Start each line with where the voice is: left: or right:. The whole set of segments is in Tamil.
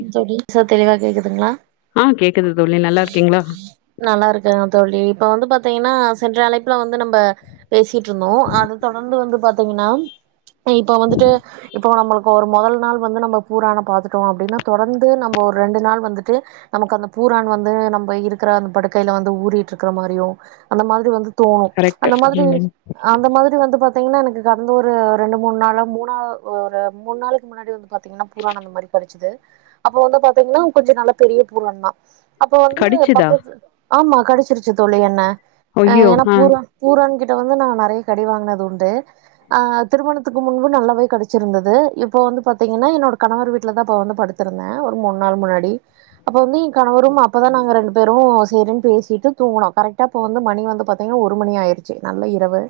right: ம் சேரி சார் தெளிவா கேக்குதுங்களா
left: ஆ கேக்குது தோழி நல்லா இருக்கீங்களா
right: நல்லா இருக்கங்க தோழி இப்ப வந்து பாத்தீங்கன்னா சென்ற அழைப்புல வந்து நம்ம ப்ப பேசிட்டு இருந்தோ அத தொடர்ந்து வந்து பாத்தீங்கன்னா இப்ப வந்துட்டு இப்போ நம்மளுக்கு ஒரு மொதல் நாள் வந்து நம்ம பூரான பாத்துட்டோ அப்டின்னா தொடர்ந்து நம்ம ஒரு ரெண்டு நாள் வந்துட்டு நமக்கு அந்த பூரான் வந்து நம்ம இருக்ற அந்த படுக்கைல வந்து ஊறிட்டு இருக்கிற மாரியும் அந்த மாதிரி வந்து தோணு
left: கரெக்ட்
right: அந்த மாதிரி
left: ம்
right: அந்த மாதிரி வந்து பா பார்த்திங்கன்னா எனக்கு கடந்த ஒரு ரெண்டு மூணு நாளா மூணா ஒரு மூணு நாளைக்கு முன்னாடி வந்து பார்த்தீங்கன்னா பூரான் அந்த மாரிகடச்சுது அப்ப வந்து பாத்தீங்கன்னா கொஞ்சம் நல்ல பெரிய பூரான் தான் அப்ப வந்து
left: கடிச்சுதா
right: பக்கத்து ஆமா கடிச்சிருச்சு தோழி என்ன அ
left: ஐயோ
right: ஏன்னா
left: ஆ
right: பூரா பூரான் கிட்ட [unintelligible] வந்து நறைய கடி வாங்கினது உண்டு் ஆ திருமணத்துக்கு முன்பு நல்லாவே கடிச்சிருந்தது இப்ப வந்து பாத்தீங்கன்னா என்னோட கணவர் வீட்டுல தான் இப்போ வந்து படுத்து ந்த ஒரு மூன் நாள் முன்னாடி அப்பவந்து என் கணவரும் அப்பதான் நாங்க ரண்டு பேரும் சேரின்னு பேசிட்டு தூங்குனோ கரெக்டாஅப்போ வந்து மணி வந்து பாத்திங்கனா ஒரு மணி ஆயிடுச்சி நல்ல இரவு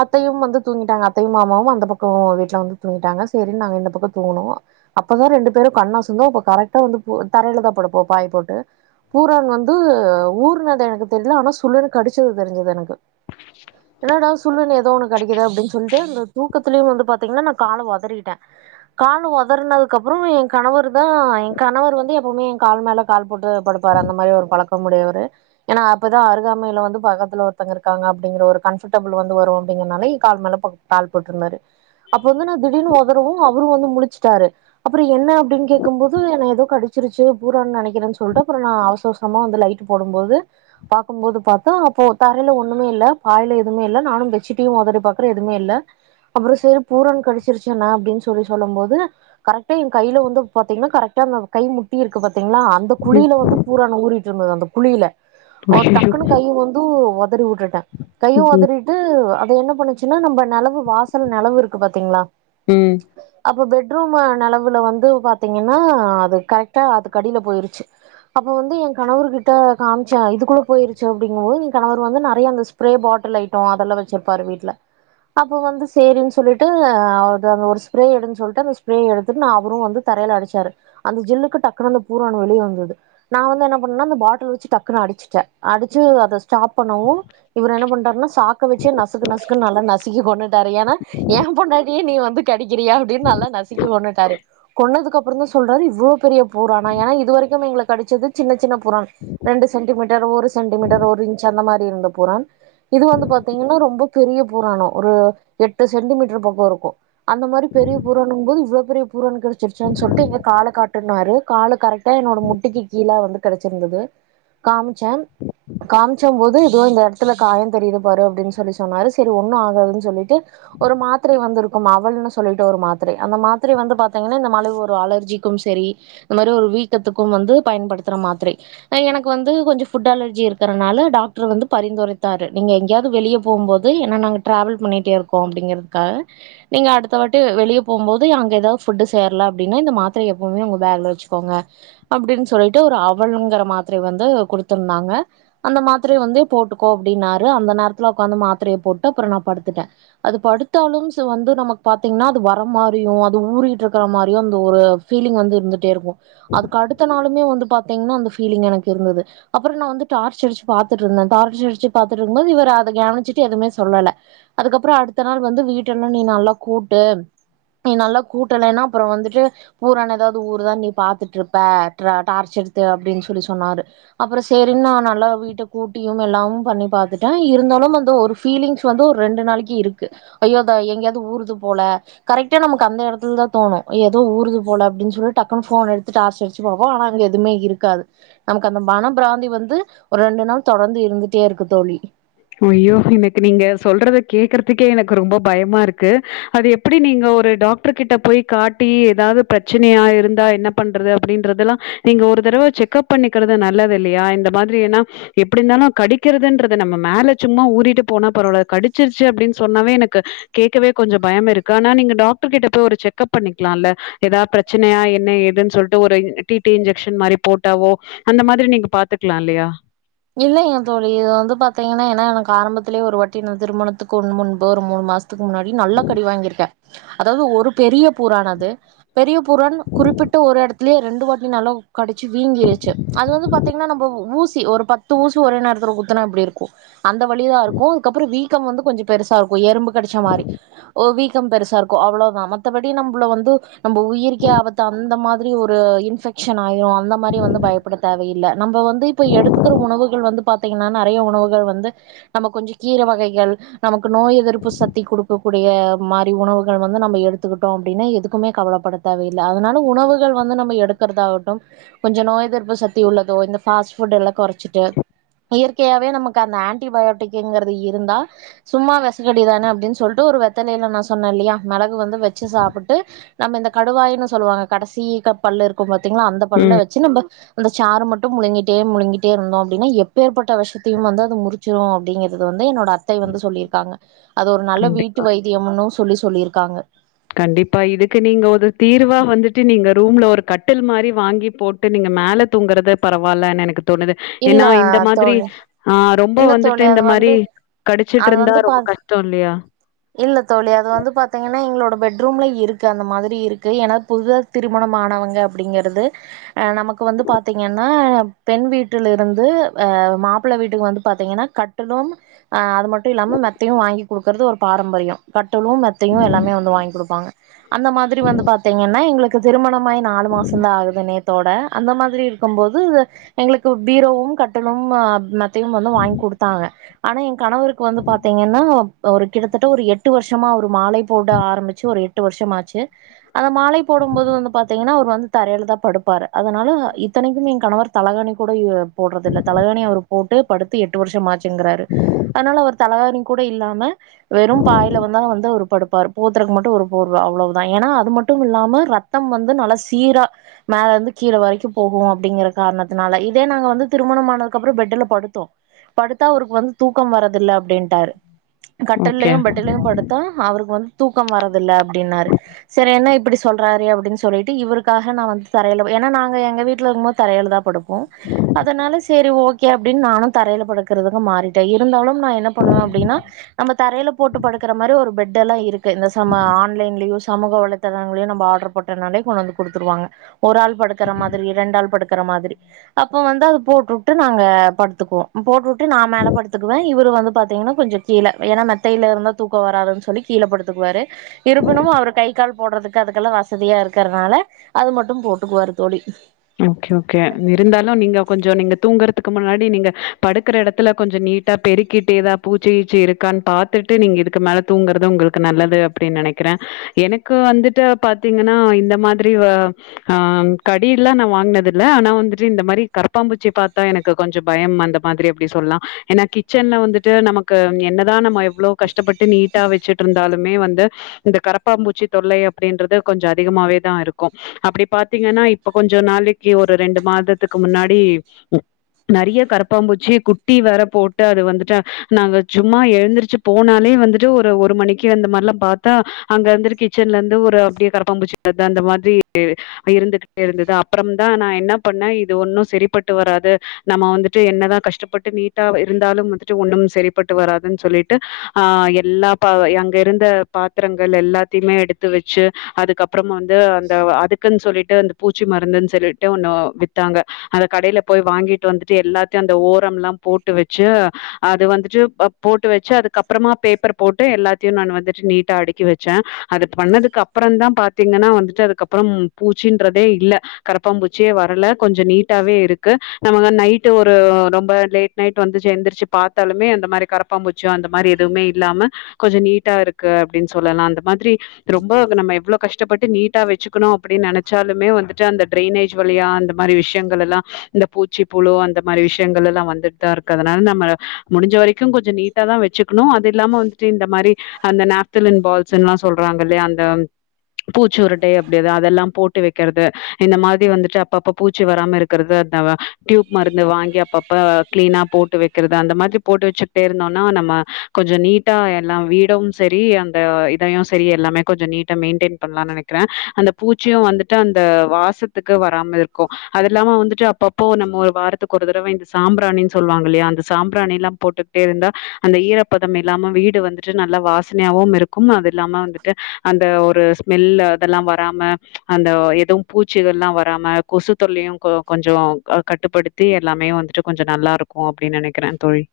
right: அத்தையும் வந்து தூங்கிட்டாங்க அத்தையும் மாமாவும் அந்த பக்கம் வீட்ல வந்து தூங்கிட்டாங்க சேரினு நாங்க இந்த பக்கம் தூங்குனோ அப்பதான் ரெண்டு [unintelligible] கண்ணசந்தோ கரெக்டா வந்து தரையில தான்படுப்போம் பாய் போட்டு பூரான் வந்து ஊர்னது எனக்கு தெரியல ஆனா சுல்லுனு கடிச்சது தெரிஞ்சது எனக்கு என்னடா சுல்லுனு ஏதோ ஒண்ணு கடிக்குதே அப்டின்னு சொல்டு அந்த தூக்கத்திலய வந்து பாத்தீங்கன்னா நா கால ஒதறிட்டே கால ஒதறனதுக்கு அப்புறம் கணவர் தான் என் கணவர் வந்து எப்பவுமே என் கால் மேல கால் போட்டு படுப்பாரு அந்த மாரி ஒரு பழக்கம் உடையவரரு ஏன்னா அப்பதான் அருகாமையில வந்து பக்கத்துல ஒருத்தவங்க இருக்காங்க அப்படிங்கற ஒரு கம்ஃபர்டபிள் வந்து வரும் அப்படிங்கறனால கால் மேல கால் போட்டுருந்தாரு அப்ப வந்து நான் திடீர்னு ஓதறவும் அவரும் வந்து முழிச்சிட்டாரு அப்புறம் என்ன அப்டின்னு கேக்கும் போது என ஏதோ கடிச்சிருச்சு பூரான்னு நினைக்கிற சொல்லிட்டு அப்புறம் நான் அவசர அவசரமா வந்து லைட் போடும்போது பாக்கும்போது பாத்தா அப்போ தரையல ஒண்னு மே இல்ல பாயல எதுவுமே இல்ல நானும் பெற்சிட் உதரி பாக்குறே எதுமே இல்ல அப்புறம் சரி பூரான் கடிச்சிருச்சு நா அப்டி சொல்லி சொல்லும் போது கரெக்டா என் கையில வந்து பாத்திங்னா கரெக்ட்டா [unintelligible] கை முட்டி இருக்கு பாத்திங்ளா அந்த
left: ம்
right: குழியில வந்து பூரா ஊறிட்டு இருந்தது அந்த குழி இல்ல ஒரு
left: ஐயையோ
right: டக்குன்னு கையு வந்து ஒதறி உ ட்டுட்டே கையும்
left: ம்
right: உதறிட்டு என்ன பண்ணுச்சுன்னா நம்ம நெலவு வாசல் நேலவு இருக்கு பாத்தீங்களா
left: ம்
right: அப்ப பெட் [unintelligible] நெலவுல வந்து பாத் பாத்திங்கன்னா அது கரெக்டா அது க டியில போயிருச்சு அப்ப வந்து என் கணவர் கிட்ட காம்சே இதுக்குள்ள போயிருச்சு அப்படிங்கும்போது என் கணவர் வந்து நரய அந்த ஸ்பிரே பாட்டில ஐட்டம் அதல்லாம் வச்சிருப்பாரு வீட்ல அப்போ வந்து செரி சொல்லுட்டு அதுல ஸ்பிரே எடுன் சொல்ட்டு அந்த ஸ்பிரே எடுத்து நா அவரு வந்து தரைல அடிச்சாரு அந்த ஜில்லுக்கு டக்குனு பூரான் வெளிய வந்தது நா வந்து என்ன பண்ண னா அந்த பாட்லே வச்சி டக்குனு அடிச்சுட்டே அடிச்சு அத ஸ்டாப் பண்ணவோ இவர் என்ன பண்ணட்டாருனா சாக்க வச்சு நசுக்கு நசு க்கு நல்லா நசுக்கி கொண்னு ட்டாரு ஏன்னா ஏன் பொண்டாட்டிய நீ வந்து கடிக்கிறியா அப்டின்னு நல்லா நசுக்கி கொன்னுட்டாரு கொன்னதுக்குப்புறம் தான் சொல்றாரு இவ்ளோ பெரிய பூரானா ஏன்னா இது வரைக்கும் எங்களுக்கு கடிச்சது சின்ன சின்ன பூரான் ரெண்டு சென்டிமீட்டர் ஒரு சென்டிமீட்டர் ஒரு இன்ச் அந்த மாரி இருந்த பூரான் இது வந்து பாத்தீங்கன்னா ரொம்ப பெரிய பூ ராணம் ஒரு எட்டு சென்டிமீட்டர் பக்கம் இருக்கும் அந்த மாரி பெரிய பூரானு போது இவ்வளோ பெரிய பூரானு கடிச் கடிச்சிடுச்சானு சொல்டு எங்க கால காட்டடு ன்னாரு கால கரெக்டா என்னோட முட்டிக்கு கீழே வந்து கடி ச்சிருந்தது காமிச்சேன் காமிச்ச போதுஏன் இந்த இடத்துல காயம் தெரியுது பாரு அப்டின்னு சொல்லி சொன்னாரு சரி ஒண்ணு ஆகாதுன்னு சொல்லிட்டு ஒரு மாத்திரை வந்து இருக்கும் அவள்ன்னு சொல்லிட்டு ஒரு மாத்திரை அந்த மாத்திரை வந்து பாத் தீங்கனா இந்த மாலி ஒரு அலர்ஜிக்கும் சரி இந்த மாரி ஒரு வீக்கத்துக்கு வந்து பயன்படுத்தற மாத்திரை அ எனக்கு வந்து கொஞ்ச ஃபுட் அலர்ஜி இருக்கறனால டாக்டர் வந்து பரிந்துரைத்தாரு நீங்க எங்கயாது வெளிய போம்போது ஏனா நாங்க டிராவல் பண்ணிட்டே இருக்கோ அப்டிங்கறதுக்காக நீங்க அடுத்த வாட்டி வெளிய போம்போது அங்க எதாவ் ஃபுட்டு சேர்ல அப்படின்னா இந்த மாத்திரய எப்பவுமே உங்க பேக்ல வச்சுக்கோங்க அப்படின்னு சொல்லிட்டு ஒரு அவல்ங்கிற மாத்தரைய வந்து குடுத்திருந்தாங்க அந்த மாத்திரய வந்து போட்டுக்கோ அப்டின்னாரு அந்த நேரத்துல உக்காந்து மாத்தரைய போட்டு அப்பறோ நா படுத்துட்டே அது படுத்தாலு சோ வந்து நமக் பாத்தீங்கன்னா அது வர மாரியு அது ஊறி ட்ருக்கற மாரியு அந்த ஒரு ஃபீலிங் வந்து இருந்துட்டே இருக்கு அதுக்கடுத்த நாளுமே வந்து பாத்தீங்கனா அந்த ஃபீலிங் எனக்கிருந்துது அப்றோ நா வந்து டார்ச் அடிச்சு பாத்துட்ருந்தே டார்ச் அடிச்சு பாத்துட்ருக்கும்போது இவரு அத கவனிச்சுட்டு எதுமே சொல்லல அதுக்கப்பறோ அடுத்த நாள் வந்து வீட்டல்லா நீ நல்லா கூட்டு நீ நல்லா கூட் டலேனா அப்பறோ வந்துட்டு பூரானெதாவது ஊறுதா நீ பாத்துட்ருப்ப ட்ர டார்ச் எடுத்து அப்டின் சொல்லி சொன்னாரு அப்பறோ சேரின் நா நல்லா வீட்ட கூட்டியு எல்லாவு பண்ணி பாத்துட்டே இருந்தாலு அந்த ஒரு ஃபீலிங்ஸ் வந்து ரெண்டு நாளைக்கு இருக்கு ஐயோ த எங்கியாவது ஊறுது போல கரெக்டா நமக்கு அந்த எடத் துல தா தோணு ஏதோ ஊறுது போல அப்டின் சொல்லி டக்குன்னு ஃபோன் எடுத்து டார்ச் அடிச்சு பாப்போ ஆனா அங்க எதுமே இருக்காது நமக்கு அந்த மன பிராந்தி வந்து ஒரு ரெண்டு நாள் தொடர்ந்து இருந்துட்டே இருக்கு தோழி
left: ய்யோ எனக்கு நீங்க சொல்றத கேக்குறதுக்கே எனக்கு ரொம்ப பயமா இருக்கு அது எப்டி நீங்க ஒரு டாக்டர் கிட்ட போய் காட்டி எதாவது பிரச்சனையா இருந்தா என்ன பண்றது அப்டின்றதெல்லா நீங்க ஒரு தடவ செக்கப் பண்ணிக்கறது நல்லதில்லயா இந்த மாரி ஏனா எப்டி இருந்தாலு கடிக்கிறதுன்ற து நம்ம மேல சும்மா ஊறிட்டு போனா பரவால்ல கடிச்சிருச்சு அப்படின் சொன்னாவே எனக்கு கேக்கவே கொஞ்ச பயம் இருக்கு ஆனா நீங்க டாக்டர் கிட்ட போய் ஒரு செக்கப் பண்ணிக்கலால்ல எதா பிரச்சனையா என்ன ஏதுன் சொல்லிட்டு ஒரு டி டி இன்ஜெக்ஷன் மாரி போட்டாவோ அந்த மாதிரி நீங்க பாத்துக்கலா இல்லயா
right: இல்லைங்க தோழி இது வந்து பாத்தீங்கன்னா ஏனா எனக்கு ஆரம்பத்துலே ஒரு வாட்டி நா திருமணத்துக்கு [unintelligible] முன்பு ஒரு மூணு மாசத் துக்கு முன்னாடி நல்லா கடி வாங்கிருக்கே அதாவது ஒரு பெரிய பூரான் அது பெரிய பூரான் குறிப்பிட்ட ஒரு எடத் துலே ரெண்டு வாட்டி நல்லா கடிச்சி வீங்கிருச்சு அது வந்து பாத்தீங்கனா நம்ம ஊ சி ஒரு பத் து ஊசி ஒரே நேரத்துல குத்துனா எப்டி இருக்கு அந்த வலி தா இருக்கு அதுக்கப்பறோ வீக் க்கம் வந்து கொஞ்சோ பெருசா இருக்கு எறும்பு கடிச்ச மாரி ஒ வீக்கம் பெருசா இருக்கு அவ்ளோ தா மத்தபடி நம்பல வந்து நம்ப உயிர்க்கே ஆபத்து அந்த மாதிரி ஒரு இன்ஃபெக்ஷன் ஆயிரு அந்த மாரி வந்து பயப்பட தேவ நம்ப வந்து இப்ப எடுத்து உணவுகள் வந்து பா்த்தீங்கன்னா நெறைய உணவுகள் வந்து நம்ம கொஞ்சோ கீர வகைகள் நமக் கு நோய் எதிர்ப்பு சத்தி குடுக்கக்கூடிய மாரி உணவுகள் வந்து நம்ம எடுத்துக்கிட்டோ அப்டின்னா எதுக்குமே கவலைப்பட தேவயில்ல அதனால உணவுகள் வந்து நம்ம எடுக்கறதாகட்டு கொஞ்சோ நோய் எதிர்ப்பு சத்தி உள்ளதோ இந்த ஃபாஸ்ட் ஃபுட் எல்லா கொற ச்சிட்டு இயற்கையாவே நமக்கு அந்த ஆன்டிபயோட்டிக்குங்கறது இருந்தா சும்மா வெஷக்கடி தான அப்டின் சொல்ட்டு ஒரு வெத்தலைல நா சொன்னல்லையா மெளகு வந்து வெச்சி சாப்புட்டு நம்ம இந்த கடுவாய்னு சொல்லுவாங்க கடசி க பல் இருக்கு பா த்தீங்கனா அந்த பல்ல
left: ம்.
right: வெச்சு நம்ம அந்த சாரு மட்டு முழுங்கிட்டே முழுங்கி ட்டே இருந்தோ அப்டின்னா எப்பேர்பட்ட வெஷத்தயு வந்து அது முறிச்சிரு அப்படிங்கறது வந்து என்னோட அத்தை வந்து சொல்லிருக்காங்க அது ஒரு நல்ல
left: கண்டிப்பா.
right: வீட்டு வைத்தியமுன்னு சொல்லி சொல்லிருக்காங்க
left: கண்டிப்பா இதுக்கு நீங்க ஒரு தீர்வா வந்துட்டு நீங்க ரூம்ல ஒரு கட்டில் மாரி வாங்கி போட்டு நீங்க மேல தூங்கறது பரவால்லனு எனக்கு தோணுது
right: இல்ல
left: ஏன்னா இந்த மாதிரி
right: தோழி
left: ஆஹ் ரொம்ப
right: இல்ல
left: வந்துட்டு
right: தோழி
left: இந்த
right: அது
left: மாரி
right: வந்து அது
left: கடிச்சிட்ருந்தா
right: வந்து
left: ரொம்ப
right: பாதி
left: கஷ்டோ இல்லி யா
right: இல்ல தோழி அது வந்து பாத்தீங்கன்னா எங்களோட பெட்ரூம்ல இருக்கு அந்த மாதிரி இருக்கு ஏன்னா புதுதா திருமணமானவங்க அப்படிங்கறது அஹ் நமக்கு வந்து பாத்தீங்கன்னா பெண் வீட்டுலருந்து அஹ் மாப்பிள வீட்டுக்கு வந்து பாத்தீங்கன்னா கட்டுலும் ஆ அது மட்டு இல்லாம மெத்தையு வாங்கி குடுக்கறது ஒரு பாரம்பரியோ கட் டுலு மெத்தையு எல்லாமே வந்து வாங்கி குடுப்பாங்க அந்த மாதிரி வந்து பாத்தீங்கன்னா எங்களுக்கு திருமணமாயி நாலு மாசந்தா ஆகுது நே த்தோட அந்த மாதிரி இருக்கும் போது எங்களுக்கு பீரோவு கட்டுலு ஆ மெத் தையு வந்து வாங் குடுத்தாங்க ஆனா எங் கணவருக்கு வந்து பாத்தீங்கன்னா ஒரு ரு எட்டு வருஷமா அவரு மாலை போட ஆரம்பிச்சு ஒரு எட்டு வருஷம் ஆச்சு அந்த மாலை போடும் போது வந்து பாத்தீங்கன்னா அவர் வந்து தரையிலதா படுப்பாரு அதனால இத்தனைக்கும் என் கணவர் தலகானி கூட யூ வெ போடுறதில்ல தலகானி அவர் போட்டு படுத்து எட்டு வருஷமாச் ங்கிறாரு அதனால அவர் தலவாணி கூட இல்லாம வெறும் பாய்ல வந்தா வந்து அவரு படுப்பாரு போத்தருதுக் மட் மட்டு ஒரு போர்வ அவ்ளோதா ஏனா அது மட்டுமில்லாம ரத்தம் வந்து நல்லா சீரா மேல இருந்து கீழ வரைக்கும் போகும் அப்டிங்குற காரணத்துனால இதே நாங்க வந்து திருமணம் ஆனதுக்கப்பறொ பெட்ல படுத்தோ படுத்தா அவருக்கு வந்து தூக்கம் வரதில்லை அப்பிடின் ட்டாரு கட்
left: ஓகே.
right: லயு பெட்டுலயு படுத்தா அவருக்கு வந்து தூக்கம் வரதில்லை அப்படின்னாரு சரி என்ன இப்படி சொல்றாரு அப்டின்னு சொல்லிட்டு இவருக்காக நா வந்து தரையில ப ஏனா நாங்க எங்க வீட்ல இருக்குபோது தரையிலதா படுப்போ அதனால சரி ஓகே அப்டினு நானு தரைல படுக்கறதுக்கு மாறிட்டே இருந்தாலும் நா என்ன பண்ணுவே அப்படின்னா நம்ம தரைல போட்டு படுக்குற மாரி ஒரு பெட்டெல்லா இருக்கு இந்த சம ஆன்லைன்லேயோ சமூக வலைதளங்களயோ நம்பொ ஆட்ரு போட்டறதுனாலே கொண்டு வந்து குடுத்துருவாங்க ஒரு ஆள் படுக்கிற மாதிரி ரெண்டு ஆள் படுக்கிற மாதிரி அப்போ வந்து அது போட்டுட்டு நாங்க படுத்துக்குவோ போட்டுட்டு நா மேலே படுத்துக்குவே இவர் வந்து பார்த்தீங்கன்னா கொஞ்சொ கீழே ஏன்னா மெத்தையில இருந்தா தூக்கம் வராதுன்னு சொல்லி கீழேப்படுத்துக்குவாரு இருப்பினும் அவர் கை கால் போடுறதுக்கு அதுக்கெல்லா வசதியா இருக்கறதுனால அது மட்டும் போட்டுக்குவாரு தோழி
left: ஓகே ஓகே இருந்தாலும் நீங்க கொஞ்சொ நீங்க தூங்கறத்துக்கு முன்னாடி நீங்க படுக்கற எடத்துல கொஞ்சம் நீட்டா பெருக்கிட்டு எதா பூச்சி ஈச்சி இருக்கான்னு பாத்துகுட்டு நீங்க இதுக்கு மேல தூங்கறது உங்களுக்கு நல்லது அப்படின்னு நெனைக்குறே எனக்கு வந்துட்டு பாத்தீங்கன்னா இந்த மாதிரி வ ஆஹ் கடி ல்ல நா வாங்கினது இல்ல ஆனா வந்துட்டு இந்த மாரி கருப்பாம்பூச்சி பாத்தா எனக்கு கொஞ்சொ பயம் அந்த மாதிரி அப்டி சொல்லலா ஏன்னா கிச்சன்ல வந்துட்டு நமக்கு என்னதா நம எவ்ளோ கஷ்டபட்டு நீட்டா வச்சுட் இருந் இருந்தாலுமே வந்து இந்த கரப்பாம்பூச்சி தொல்லை அப்படின்றது கொஞ்ச அதிகமாவேதா இருக்கு அப்படி பாத்தீங்கன்னா இப் இப்ப கொஞ்சொ நாளைக்கு ஒரு ரெண்டு மாசத்துக்கு முன்னாடி நெறைய கரப்பாம்பூச்சி குட்டி வேற போட்டு அது வந்துட்டு நாங்க சும்மா எழுந்திர்ச்சு போனாலே வந்துட்டு ஒரு ஒரு மணிக்கு அந்த மாரிலா பாத்தா அங்க வந்துட்டு கிச்சன்ல இருந்து ஒரு அப்படியே கரப்பாம்பூச்சி அந்த மாதிரி இருந்துட் இருந்தது அப்பறம்தான் நா என்ன பண்ண இது ஒன்னு சரிப்பட்டு வராது நம்ம வந்துட்டு என்னதா கஷ்டப்பட்டு நீட்டா இருந்தாலு வந்துட்டு ஒன்னும் சரிப்பட்டு வராதுன்னு சொல்லிட்டு ஆஹ் எல்லா பா அங்க இருந்த பாத்தரங்கள் எல்லாத்தையுமே எடுத்து வச்சு அதுக்கப்புறமா வந்து அந்த அ அதுக்குன்னு சொல்லிட்டு அந் பூச்சி மருந்துன்னு சொல்லிட்டு ஒன்னு வித்தாங்க அத கடையில போய் வாங்கிட்டு வந்துட்டு எல்லாத்தையு அந்த ஓரம்லா போட்டு வச்சு அது வந்துட்டு போட்டு வச்சு அதுக்கப்பறமா பேப்பர் போட்டு எல்லாத்தையு நான் வந்துட்டு நீட்டா அடுக்கி வச்சே அது பண்ணதுக்கு அப்பறந்தான் பாத்தீங்கன்னா வந்துட்டு அதுக்கப்புறம் பூச்சின் ன்றதே இல்ல கரப்பாம்பூச்சியே வரல கொஞ்சொ நீட்டாவே இருக்கு நமக நைட் ஒரு ரொம்ப லேட் நைட் வந்துச்சு எந்திரச்சு பாத்தாலுமே அந்த மாரி கரப்பா பூச்சு அந்த மாரி எதுவுமே இல்லாம கொஞ்சொ நீட்டா இருக்கு அப்படின்னு சொல்லலாம் அந்த மாதிரி ரொம்ப வந்து நம்ம எவ்ளோ கஷ்டப்பட்டு நீட்டா வச்சுக்கணு அப்படின்னு நென சாலுமே வந்துட்டு அந்த டிரைனேஜ் வழியா அந்த மாரி விஷயங்களெல்லா இந்த பூச்சி புழு அந்த மாரி விஷயங்கள் எல்லா வந்துட்தா இருக்கு அதனால நம்ம முடிஞ்ச வரைக்கும் கொஞ்சொ நீட்டாதா வச்சுக்கணு அது இல்லாம வந்துட்டு இந்த மாரி அந்த நாப்தலின் பால்ஸ்ன்னுலா சொல்றாங்க இல்லையா அந்த பூச்சு உருண்டை அப்டித அதெல்லாம் போட் போட்டு வைக்கிறது இந்தமாதிரி வந்துட்டு அப்பப்ப பூச்சி வராம இருக்கிறது அந்த டியூப் மருந்து வாங்கி அப்பப்ப கிளீனா போட்டு வைக்கிறது அந்த மாதிரி போட்டு வச்சுக்கிட்டே இருந்தோம்னா நம்ம கொஞ்சம் நீட்டா எல்லாம் வீடவும் சரி அந்த இதையும் சரி எல்லாமே கொஞ்சம் நீட்டா மெயின்டென் பண்ணலாம்னு நினைக்கிறேன் அந்த பூச்சியும் வந்துட் ட்டு அந்த வாசத்துக்கு வராம இருக்கு அது இல்லாம வந்துட்டு அப்பப்போ நம்ம ஒரு வாரத்துக்கு ஒரு தடவ இந்த சாம்பிராணின்னு சொல்லுவாங்கல்லையா அந்த சாம்பிராணி எல்லாம் போட்டுக்கிட்டே இருந்தா அந்த ஈரப்பதம் இல்லாம வீடு வந்துட்டு நல்லா வாசனையாவும் இருக்கும் அது இல்லாம வந்துட்டு அந்த ஒரு ஸ்மெல் அதெல்லா வராம அந்த வ எதுவு பூச்சிகள்லா வராம கொசு தொல்லையும் கொ கொஞ்சொ கட்டுப்படுத்தி எல்லாமே வந்துட்டு கொஞ்சொ நல்லா இருக்கு அப்படின்னு நெனைக்கிறே தொழி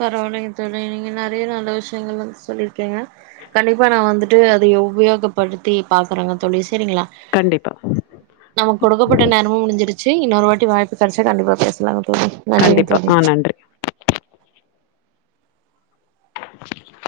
right: பரவாயில்லைங்க தொழி நீங்க நெறைய நல்ல விஷயங்கள் வந்து சொல்லிருக்கீங்க கண்டிப்பா நா வந்துட்டு அதைய உபயோகப்படுத்தி பாக்குறேங்க தொழி சரிங்களா
left: கண்டிப்பா,
right: நமக் கொடுக்கப்பட்ட நேரமும் முடிஞ்சிருச் சு இன்னொரு வாட்டி வாய்ப்பு கடைச்சா கண்டிப்பா பேசலா நன்றிங்க
left: கண்டிப்பா.
right: தோழி
left: ஆ நன்றி. [inaudible]